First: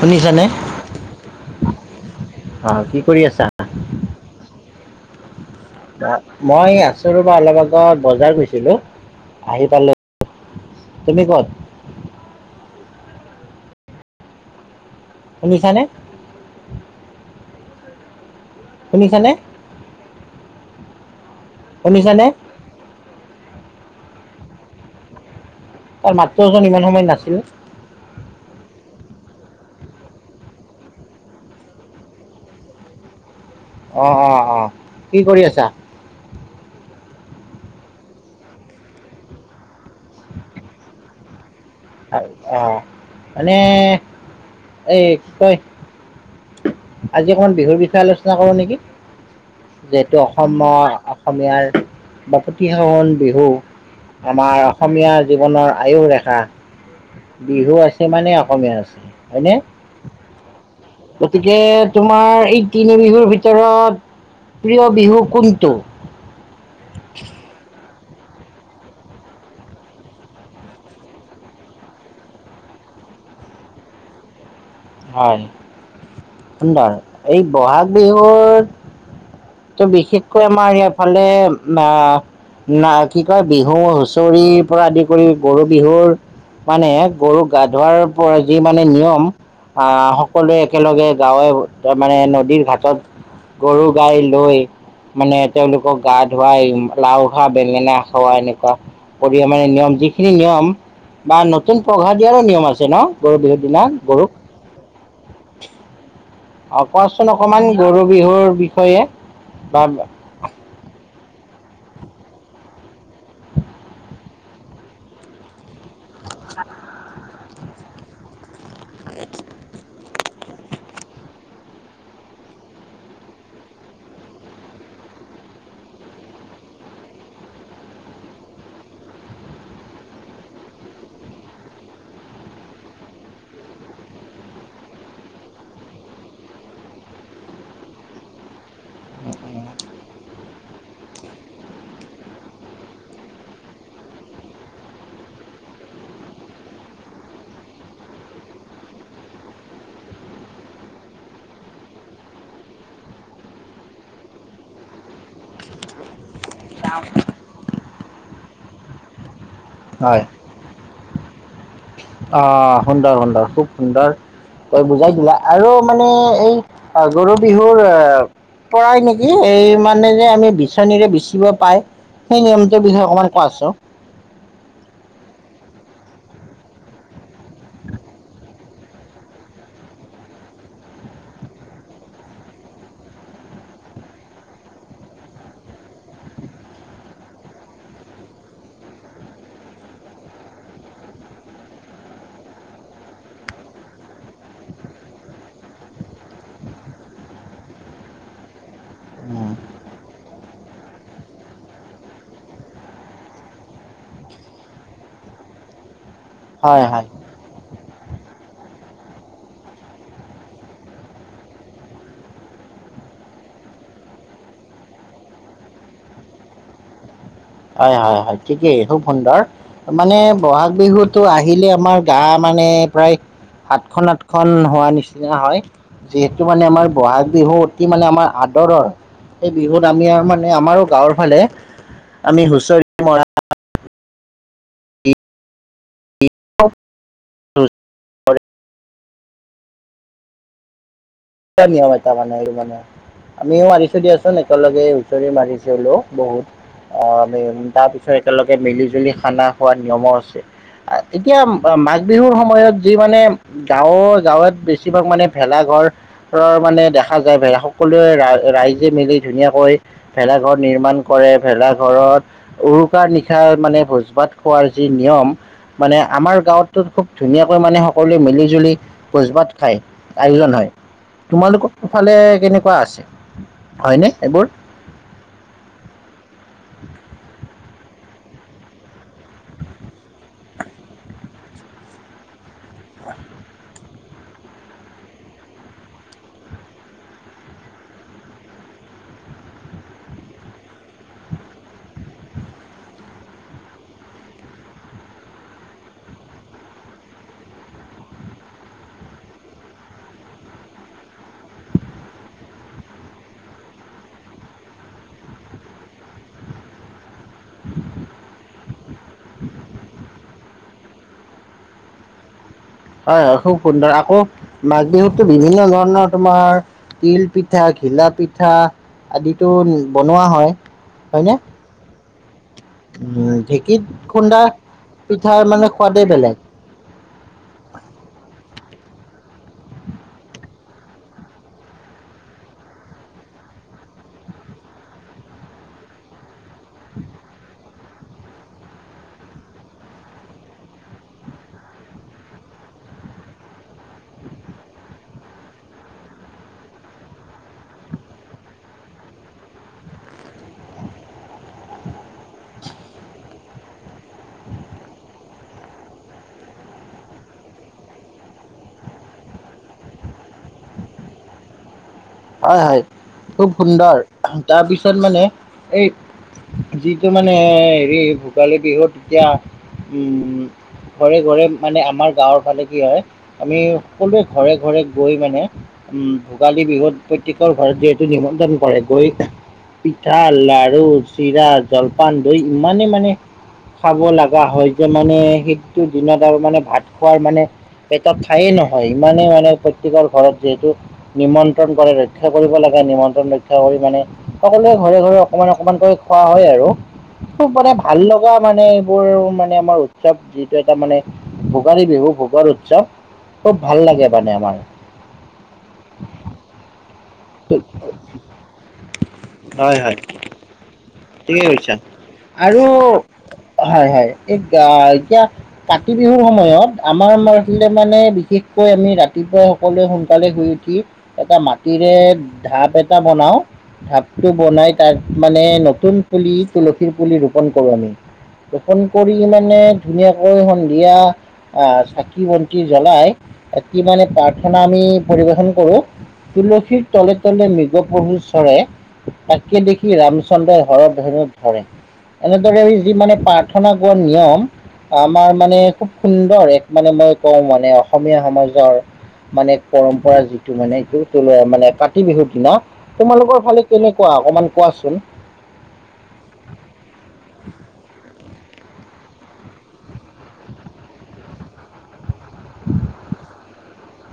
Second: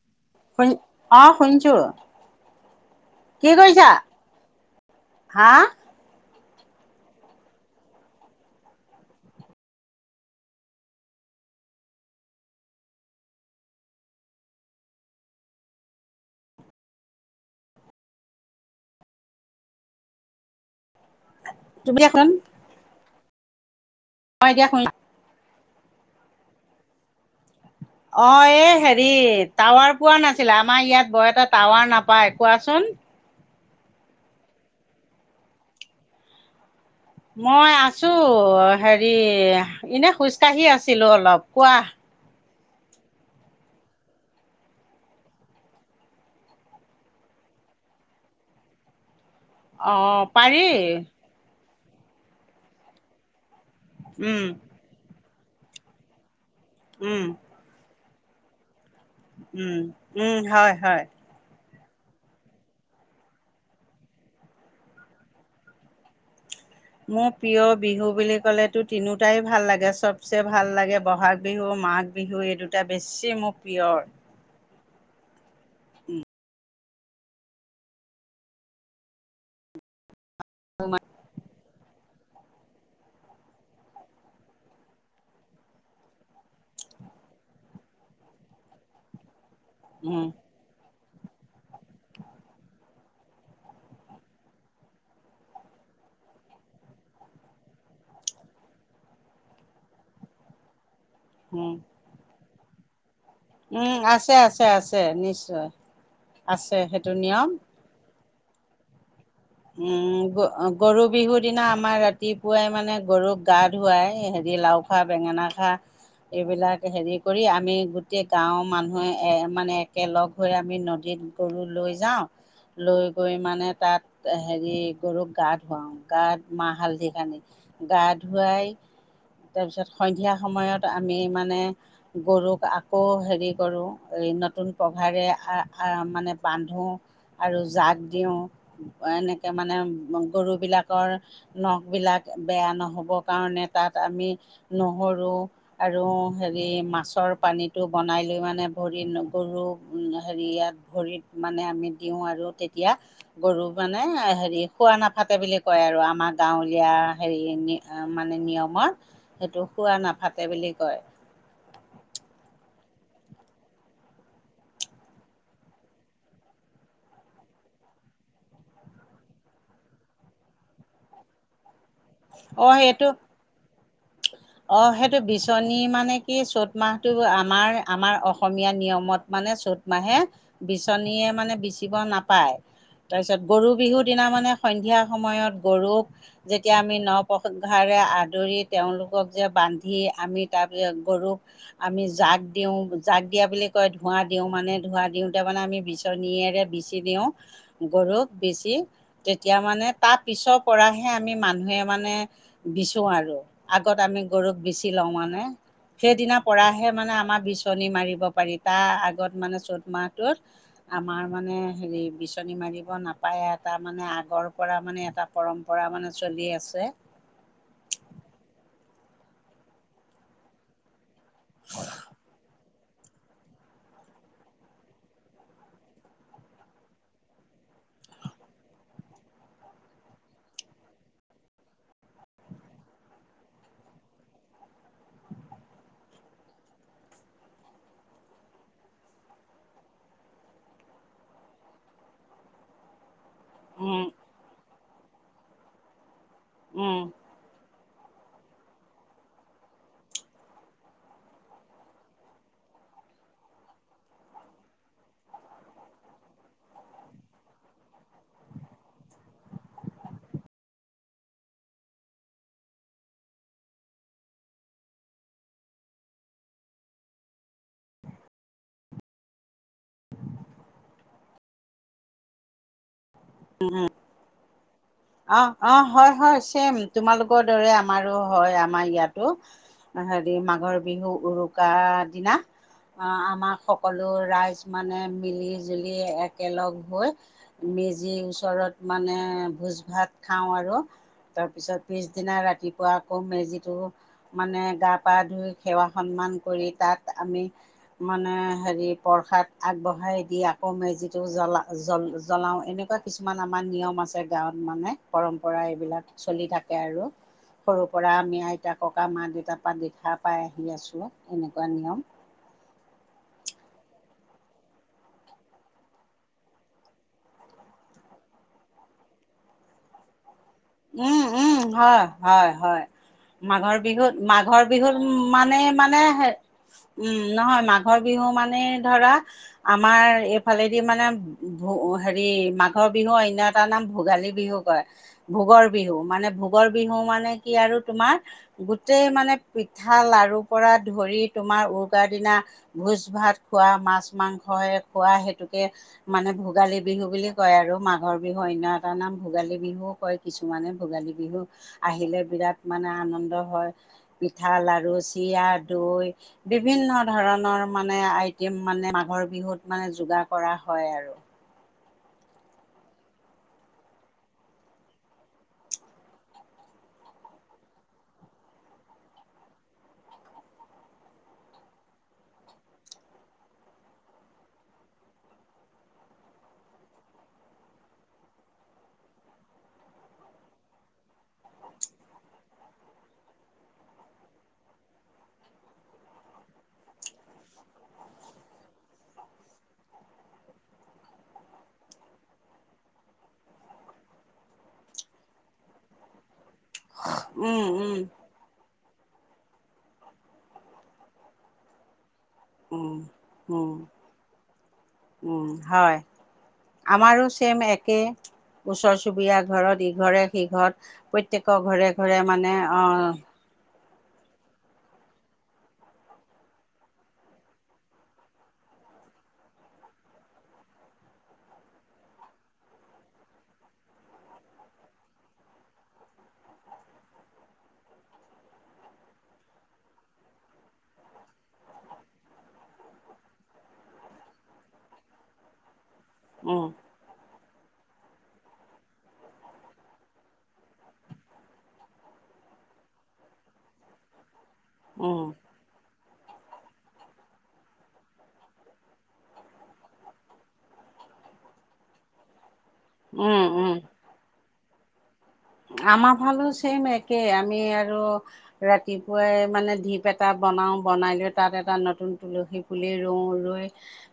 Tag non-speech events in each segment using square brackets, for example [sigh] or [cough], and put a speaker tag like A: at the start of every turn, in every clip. A: শুনিছানে?
B: আ শুনছোঁ
A: অ কি কৰি আছা?
B: কি কৰিছা? হা?
A: মই আছোঁ ৰবা, অলপ আগত বজাৰ গৈছিলোঁ, আহি পালোঁ। তুমি কত শুনিছানে? শুনিছানে?
B: তুমি
A: শুনিছানে?
B: [unintelligible] হয় [unintelligible]
A: তাৰ মাতটো চোন ইমান সময়ত নাছিলে।
B: অঁ এই হেৰি টাৱাৰ পোৱা নাছিলে আমাৰ ইয়াত বৰ এটা টাৱাৰ নাপায় কোৱাচোন
A: অহ, অহ, অহ, কি কৰি আছা?
B: মই আছো হেৰি এনে খোজ কাঢ়ি আছিলো অলপ কোৱা
A: অ', মানে [unintelligible] আজি অকমান বিহুৰ বিষয়ে আলোচনা কৰো নেকি?
B: অ
A: যিহেতু
B: পাৰি
A: অসমৰ অসমীয়াৰ বাপতিসাহন বিহু
B: উম
A: আমাৰ অসমীয়া জীৱনৰ আয়ু ৰেখা
B: উম
A: বিহু আছে মানে অসমীয়া আছে। হয়নে?
B: উম, উম, হয় হয়।
A: গতিকে তোমাৰ এই তিনি বিহুৰ ভিতৰত প্ৰিয় বিহু কোনটো?
B: মোৰ প্ৰিয় বিহু বুলি ক'লেতো তিনোটাই ভাল লাগে, চবচে ভাল লাগে বহাগ বিহু, মাঘ বিহু এই দুটা বেছি [unintelligible]
A: হয়, সুন্দৰ, এই বহাগ বিহুত ত' বিশেষকৈ আমাৰ ইফালে না, না কি কয় বিহু হুচৰি পৰা আদি কৰি গৰু বিহুৰ মানে গৰুক গা ধোৱাৰ পৰা যি মানে নিয়ম
B: উম
A: আহ সকলোৱে একেলগে গাঁৱে তাৰ মানে নদীৰ ঘাটত গৰু গাই লৈ মানে তেওঁলোকক গা ধুৱাই, লাও খা, বেঙেনা খোৱা এনেকুৱা পৰি মানে নিয়ম, যিখিনি নিয়ম বা
B: উম
A: নতুন পঘা দিয়াৰো নিয়ম আছে ন। গৰু বিহুৰ দিনা
B: উম,
A: গৰুক
B: আছে, আছে, আছে। নিশ্চয়। আছে
A: অ
B: সেইটো
A: কোৱাচোন
B: নিয়ম
A: অকমান গৰু বিহুৰ বিষয়ে বা
B: উম, গৰু বিহুত দিনা আমাৰ ৰাতিপুৱাই মানে গৰুক গা ধুৱাই, হেৰি লাও খা বেঙেনা খা। এইবিলাক হেৰি কৰি আমি, গোটেই গাঁওৰ মানুহে এ মানে একেলগ হৈ আমি নদীত গৰু লৈ যাওঁ লৈ গৈ মানে তাত হেৰি গৰুক গা ধুৱাওঁ, গাত মাহ হালধি সানি, গা ধুৱাই তাৰপিছত সন্ধিয়া সময়ত আমি মানে গৰুক আকৌ হেৰি কৰোঁ। নতুন পঘাৰে আ আ মানে বান্ধোআৰু জাক দিওঁ। এনেকৈ মানে গৰুবিলাকৰ নখবিলাক বেয়া নহ'বৰ কাৰণে তাত আমি নহৰু মাছৰ পানীটো বনাই লৈ মানে গৰু হেৰিয়াত ভৰিত মানে আমি দিওঁ আৰু তেতিয়া গৰু মানে হেৰি খোৱা নাথাকে বুলি কয় আৰু আমাৰ গাঁৱলীয়া হেৰি মানে নিয়মত সেইটো খোৱা
A: হয়
B: নাথাকে বুলি কয়
A: অ সুন্দৰ সুন্দৰ খুব সুন্দৰ ত' বুজাই দিলা, আৰু মানে এই গৰু বিহুৰ পৰাই নেকি এই মানে যে আমি বিচনীৰে বিচিব পাই সেই
B: অ
A: নিয়মটোৰ বিষয়ে
B: সেইটো
A: অকমান কোৱা আছো
B: অ সেইটো বিচনী মানে কি চ'ত মাহটো আমাৰ আমাৰ অসমীয়া নিয়মত মানে মানে চ'ত মাহে বিচনীয়ে মানে বিচিব নাপায় তাৰ পিছত গৰু বিহুৰ দিনা মানে সন্ধিয়া সময়ত গৰুক যেতিয়া আমি ন পঘাৰে আদৰি তেওঁলোক বান্ধি আমিাৰ গৰুক আমি জাগ দিওঁ জ দিয়া ক ধা দিওঁ মানে ধৱা দিওঁতোৰ মানে আমি বিচনীয়েৰে বিচি দিওঁ গৰুক বেছি
A: উম,
B: তেতিয়া মানে তাৰ পিছৰ পৰাহে আমি মানুহে মানে বিচো আৰু আগত আমি গৰুক বিচি লওঁ মানে সেইদিনাৰ
A: হয়
B: পৰাহে
A: হয়
B: মানে আমাৰ বিচনী নি মাৰিব পাৰি তাৰ আগত মানে চত মাহটোত আমাৰ মানে বাছনি মাৰিব নাপায় এটা মানে আগৰ পৰা মানে এটা পৰম্পৰা মানে চলি আছে।
A: হয় হয় হয় ঠিকেই খুব সুন্দৰ মানে বহাগ বিহুত তো আহিলে আমাৰ গা মানে প্ৰায় সাতখনন আঠখন হোৱা নিচিনা হয় যিহেতু মানে আমাৰ বহাগ বিহু অতি মানে আমাৰ আ ৰৰ এই বিহুত আমি মানে আমাৰো গাঁৱৰ ফালে আমি হুঁচৰি মৰা [unintelligible] ক নিয়ম এটা মানে এই মানে আমিও মাৰিছো
B: উম
A: দিয়াচোন একেলগে হুঁচৰি মাৰিছেলো বহুত
B: উম
A: আহ তাৰপিছত একেলগে মিলি জুলি খানা খোৱাৰ নিয়মো আছে। এতিয়া মাঘ বিহুৰ সময়ত যি মানে গাঁৱৰ গাঁৱত বেছিভাগ মানে ভেলা ঘৰ ৰ মানে দেখা যায় ভেলা সকলোৱে ৰাইজে মিলি ধুনীয়াকৈ ভেলাঘৰ নিৰ্মাণ কৰে। ভেলা ঘৰত উৰুকাৰ নিশাৰ মানে ভোজ ভাত খোৱাৰ যি নিয়ম। মানে আমাৰ গাঁৱ খুব ধুনীয়াকৈ মানে সকলোৱে মিলি জুলি ভোজ ভাত খায় আয়োজন হয়। তোমালোকৰ ফালে কেনেকুৱা আছে হয়নে এইবোৰ।
B: অ অ হয় হয় ছেম তোমালোকৰ দৰে আমাৰো হয় আমাৰ ইয়াতো হেৰি মাঘৰ বিহু উৰুকা দিনা। আহ আমাক সকলো ৰাইজ মানে মিলি জুলি একেলগ হৈ মেজি ওচৰত মানে ভোজ ভাত খাওঁ আৰু। তাৰপিছত পিছদিনা ৰাতিপুৱা আকৌ মেজিটো মানে গা পা ধুই সেৱা সন্মান। তাত আমি মানে হে প্ৰসাদ আগবঢ়াই দি আকৌ মেজিটো। জ জ্বলাও এনেকুৱা কিছুমান আমাৰ নিয়ম আছে গাঁৱত। মানে পৰম্পৰা এইবিলাক চলি থাকে আৰু। সৰুৰ পৰা আমি আইতা ককা মা দেউতা পা দি খা পাই আহি আছো এনেকুৱা নিয়ম।
A: উ [unintelligible] হয়-হয় খুব সুন্দৰ আকৌ মাঘ বিহুততো বিভিন্ন ধৰণৰ তোমাৰ তিল পিঠা। ঘিলা পিঠা আদিতো বনোৱা হয়। হয়নে?
B: উম-উম হয়-হয়-হয়,
A: উম
B: মাঘৰ
A: ঢেঁকীত
B: বিহুত
A: খুন্দা
B: মাঘৰ বিহুত উ
A: পিঠাৰ
B: মানে মানে
A: সোৱাদেই বেলেগ
B: উম নহয় মাঘ মাঘ বিহু মানে ধৰা আমাৰ এই ফালেদি মানে ভোগ হেৰি মাঘৰ বিহু অন্য এটাাৰ নাম ভোগালী বিহু কয়। ভোগৰ বিহু মানে ভোগৰ বিহু মানে কি আৰু তোমাৰ গোটেই মানে পিঠা লা ত পৰা ধৰি তোমাৰ উৰুকা দিনা ভোজ ভাত খোৱা মাছ মাংসে খোৱা। সেইটোকে মানে ভোগালী বিহু বুলি কয় আৰু মাঘৰ বিহু অন্য এটা নাম ভোগালী বিহুও কয়। কিছুমানে ভোগালী বিহু আহিলে বিৰাট মানে আনন্দ হয়। পিঠা লডাৰু চ হিয় দৈ বিভিন্ন ধৰণৰ মানে আইটেম মানে মাঘৰ বিহুত মানে যোগাৰ। কৰা হয় আৰু।
A: হয়-হয় খুব সুন্দৰ তাৰপিছত মানে এই যিটো মানে হেৰি ভোগালী বিহু তেতিয়া উ ঘৰে ঘৰে মানে আমাৰ গাঁৱৰ ফালে কি হয় আমি সকলোৱে ঘৰে ঘৰে গৈ মানে উ ভোগালী বিহুত প্ৰত্যেকৰ ঘৰত যিহেতু নিমন্ত্ৰণ কৰে গৈ। পিঠা লাৰু চিৰা জলপান দৈ ইমানেই মানে। খাব লাগা হয় যে মানে সেইটো দিনত আৰু মানে ভাত খোৱাৰ মানে। পেটত ঠায়েই নহয় ইমানেই মানে প্ৰত্যযকৰে ঘৰত যিহেতু নিমন্ত্ৰণ। ৰক্ষা কৰিব লাগে নিমন্ত্ৰণ ৰক্ষা কৰি মানে সকলোৱে ঘৰে ঘৰে অকমান অকমানকৈ খোৱা হয় আৰু। খুব
B: উম,
A: মানে
B: উম,
A: ভাল লগা মানে। মানে আমাৰ উৎসৱ যিটো এটা মানে ভোগালী বিহু। ডাঙৰ উৎসৱ
B: উম,
A: খুব
B: উম,
A: ভাল লাগে মানে আমাৰ।
B: উম, হয় আমাৰো চছেম একে ওচৰ চুবুৰীয়া
A: হয়
B: ঘৰত
A: হয়
B: ইঘৰে সিঘৰত
A: ঠিকে
B: প্ৰত্যেকৰ
A: কৈছা
B: ঘৰে-ঘৰে মানে অহ,
A: হয়-হয় এই এতিয়া কাতি বিহুৰ সময়ত আমাৰ ইফালে মানে বিশেষকৈ আমি ৰাতিপুৱা সকলোৱে সোনকালে শুই উঠি এটা মাটিৰে ঢাপ এটা বনাও। ঢাপটো বনাই তাত মানে নতুন পুলি তুলসীৰ পুলি ৰোপন কৰোঁ আমি। ৰোপন কৰি মানে ধুনীয়াকৈ সন্ধিয়া। আহ চাকি বন্তি জ্বলাই কি মানে প্ৰাৰ্থনা আমি পৰিবেশন কৰো।
B: উম,
A: তুলসীৰ তলে তলে মৃগ পশু চৰে তাকে দেখি ৰামচন্দ্ৰই। ঘৰত বহি বহি ধৰে এনেদৰে যি মানে প্ৰাৰ্থনা কৰোৱা নিয়ম।
B: উম,
A: আমাৰ মানে খুব সুন্দৰ এক মানে মই কওঁ মানে অসমীয়া সমাজৰ মানে পৰম্পৰা যিটো মানে এইটো তলুৱা মানে কাতি বিহুৰ দিনাত।
B: উম,
A: তোমালোকৰ ফালে
B: উম।
A: কেনেকুৱা অকমান কোৱাচোন।
B: আমাৰ ফালেও ছেইম একে আমি আৰু ৰাতিপুৱাই মানে ধীপ এটা বনাও বনাই লৈ তাত এটা নতুন। তুলসী পুলি ৰুওঁ ৰুই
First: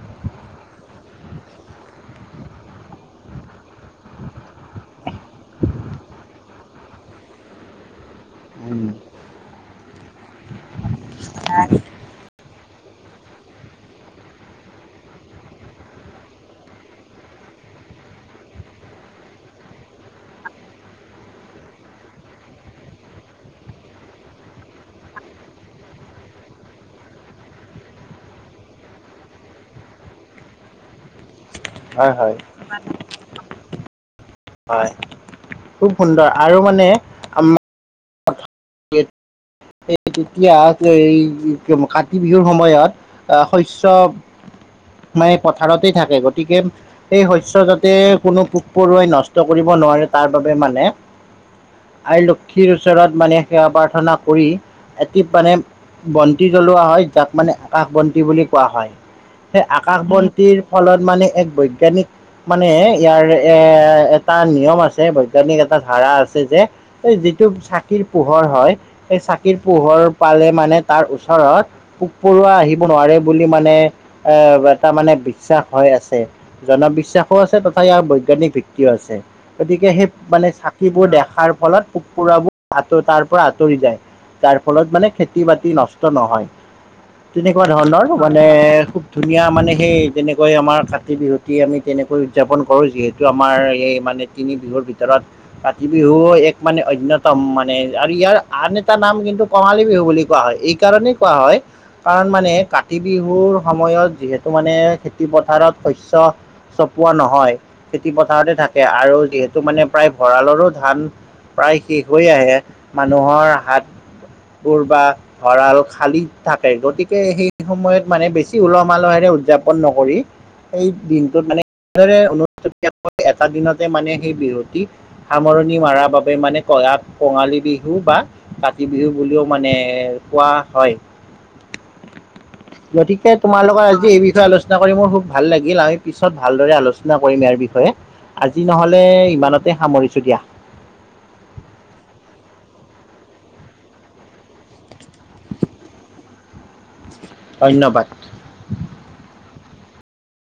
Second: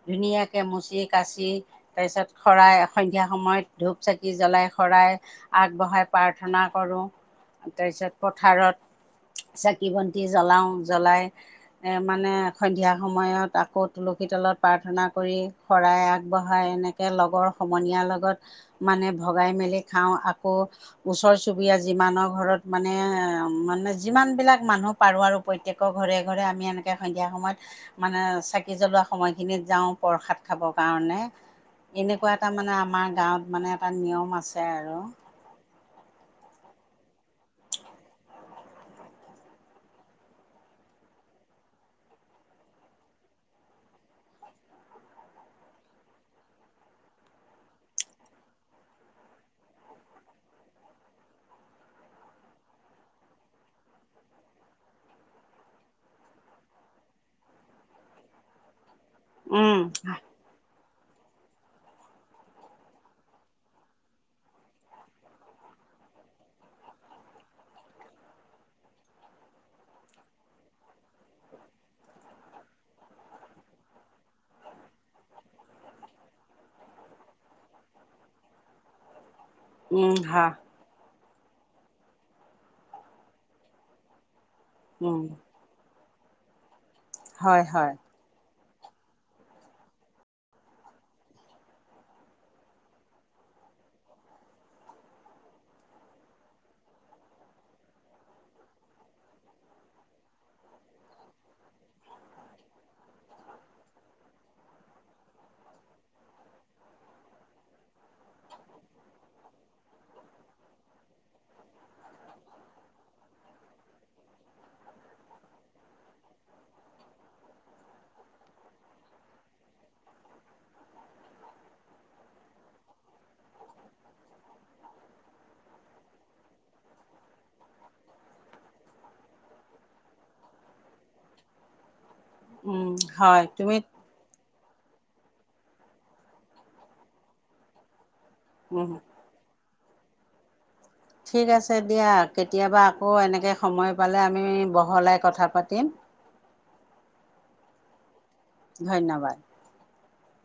B: ধুনীয়াকে মুচি কাচি তাৰপিছত শৰাই সন্ধিয়া সময়ত ধূপ চাকি জ্বলাই শৰাই আগবঢ়াই প্ৰাৰ্থনা কৰোঁ তাৰপিছত পথাৰত চাকি- বন্তি জ্বলাওঁ। জ্বলাই এ মানে সন্ধিয়া সময়ত আকৌ তুলসী তলত প্ৰাৰ্থনা কৰি শৰাই আগবঢ়াই এনেকে লগৰ সমনীয়াৰ লগত মানে ভগাই মেলি খাওঁ আকৌ ওচৰ চুবুৰীয়া যিমানৰ ঘৰত মানে-মানে যিমান বিলাক মানুহ পাৰো আৰু প্ৰত্যেকৰ ঘৰ ঘৰে-ঘৰে আমি এনেকৈ সন্ধিয়া সময়ত মানে চাকি জ্বলোৱা সময়খিনিত যাওঁ প্ৰসাদ খাবৰ কাৰণ মানে
A: হয় হয়
B: এনেকুৱা এটা মানে আমাৰ গাঁৱত মানে এটা নিয়ম আছে
A: হয়
B: আৰু।
A: খুব সুন্দৰ আৰু মানে আমাৰ [unintelligible] এই তেতিয়া এই কাতি বিহুৰ সময়ত অ, শস্য মানে পথাৰতে থাকে গতিকে এই শস্য যাতে কোনো পোক পৰুৱাই নষ্ট ট কৰিব নোৱাৰে তাৰ বাবে মানে আই লক্ষীৰ ওচৰত মানে সেৱা প্ৰাৰ্থনা কৰি এটি মানে বন্তি জ্বলোৱা হয় যাক মানে আকাশ বন্তি বুলি কোৱা হয়। সেই
B: উম
A: আকাশ বন্তিৰ ফলত মানে এক বৈজ্ঞানিক মানে ইয়াৰ এ এটা নিয়ম আছে বৈজ্ঞানিক এটা ধাৰা আছে যে এই যিটো চাকিৰ পোহৰ হয় সেই চা চাকিৰ পোহৰ পালে মানে তাৰ ওচৰত পোক পৰুৱা আহিব নোৱাৰে বুলি মানে এটা মানে বিশ্বাস হৈ আছে জনবিশ্বাসো আছে তথাপি ইয়াৰ বৈজ্ঞানিক ভিত্তিও আছে। গতিকে সেই
B: উম হা
A: মানে চাকিবোৰ দেখাৰ ফলত পোক পোৰুৱা বোৰ তাৰ পৰা আঁতৰি যায়। যাৰ ফলত মানে
B: উম
A: খেতি বাতি নষ্ট নহয়
B: হয়
A: তেনেকুৱা
B: হয়
A: ধৰণৰ মানে খুব ধুনীয়া মানে সেই যেনেকৈ আমাৰ কাতি বিহুত আমি তেনেকৈ উৎযাপন কৰোঁ যিহেতু আমাৰ এই মানে তিনি বিহুৰ ভিতৰত কাতি বিহু এক মানে অন্যতম মানে আৰু ইয়াৰ আন এটা না নাম কিন্তু কঙালী বিহু বুলি কোৱা হয় এই কাৰণেই কোৱা হয় কাৰণ মানে কাতি বিহুৰ সময়ত ত' যিহেতু মানে খেতি পথাৰত শস্য, চপোৱা নহয়, খেতি পথাৰতে থাক এয়া আৰু যিহেতু মানে প্ৰায় ভঁৰালৰো ধান। প্ৰায় শেষ হৈ আহে, মানুহৰ হাত বোৰ বা ভঁৰাল খালি থাকে গতিকে সেই সময়ত মানে বেছি উলহ মলহেৰে উদযাপন নকৰি, সেই দিনটোত মানে [unintelligible] সাত দিনতে মানে সেই বিহুটি, সামৰণি মাৰাৰ বাবে মানে [unintelligible] কঙালী বিহু বা, কাতি বিহু বুলিও মানে, কোৱা হয়।
B: উম
A: গতিকে
B: হয়
A: তোমাৰ
B: তুমি
A: লগত আজি এই বিষয়ে আলোচ চনা কৰি মোৰ খুব ভাল লাগিল আমি পিছত ভালদৰে আলোচনা কৰিম ইয়াৰ বিষয়ে, আজি
B: উম
A: নহলে ইমানত তে সামৰিছোঁ দিয়া।
B: ঠিক আছে দিয়া কেতিয়াবা আকৌ এনেকে সময় পালে আমি, বহলাই কথা পাতিম।
A: ধন্যবাদ।
B: ধন্যবাদ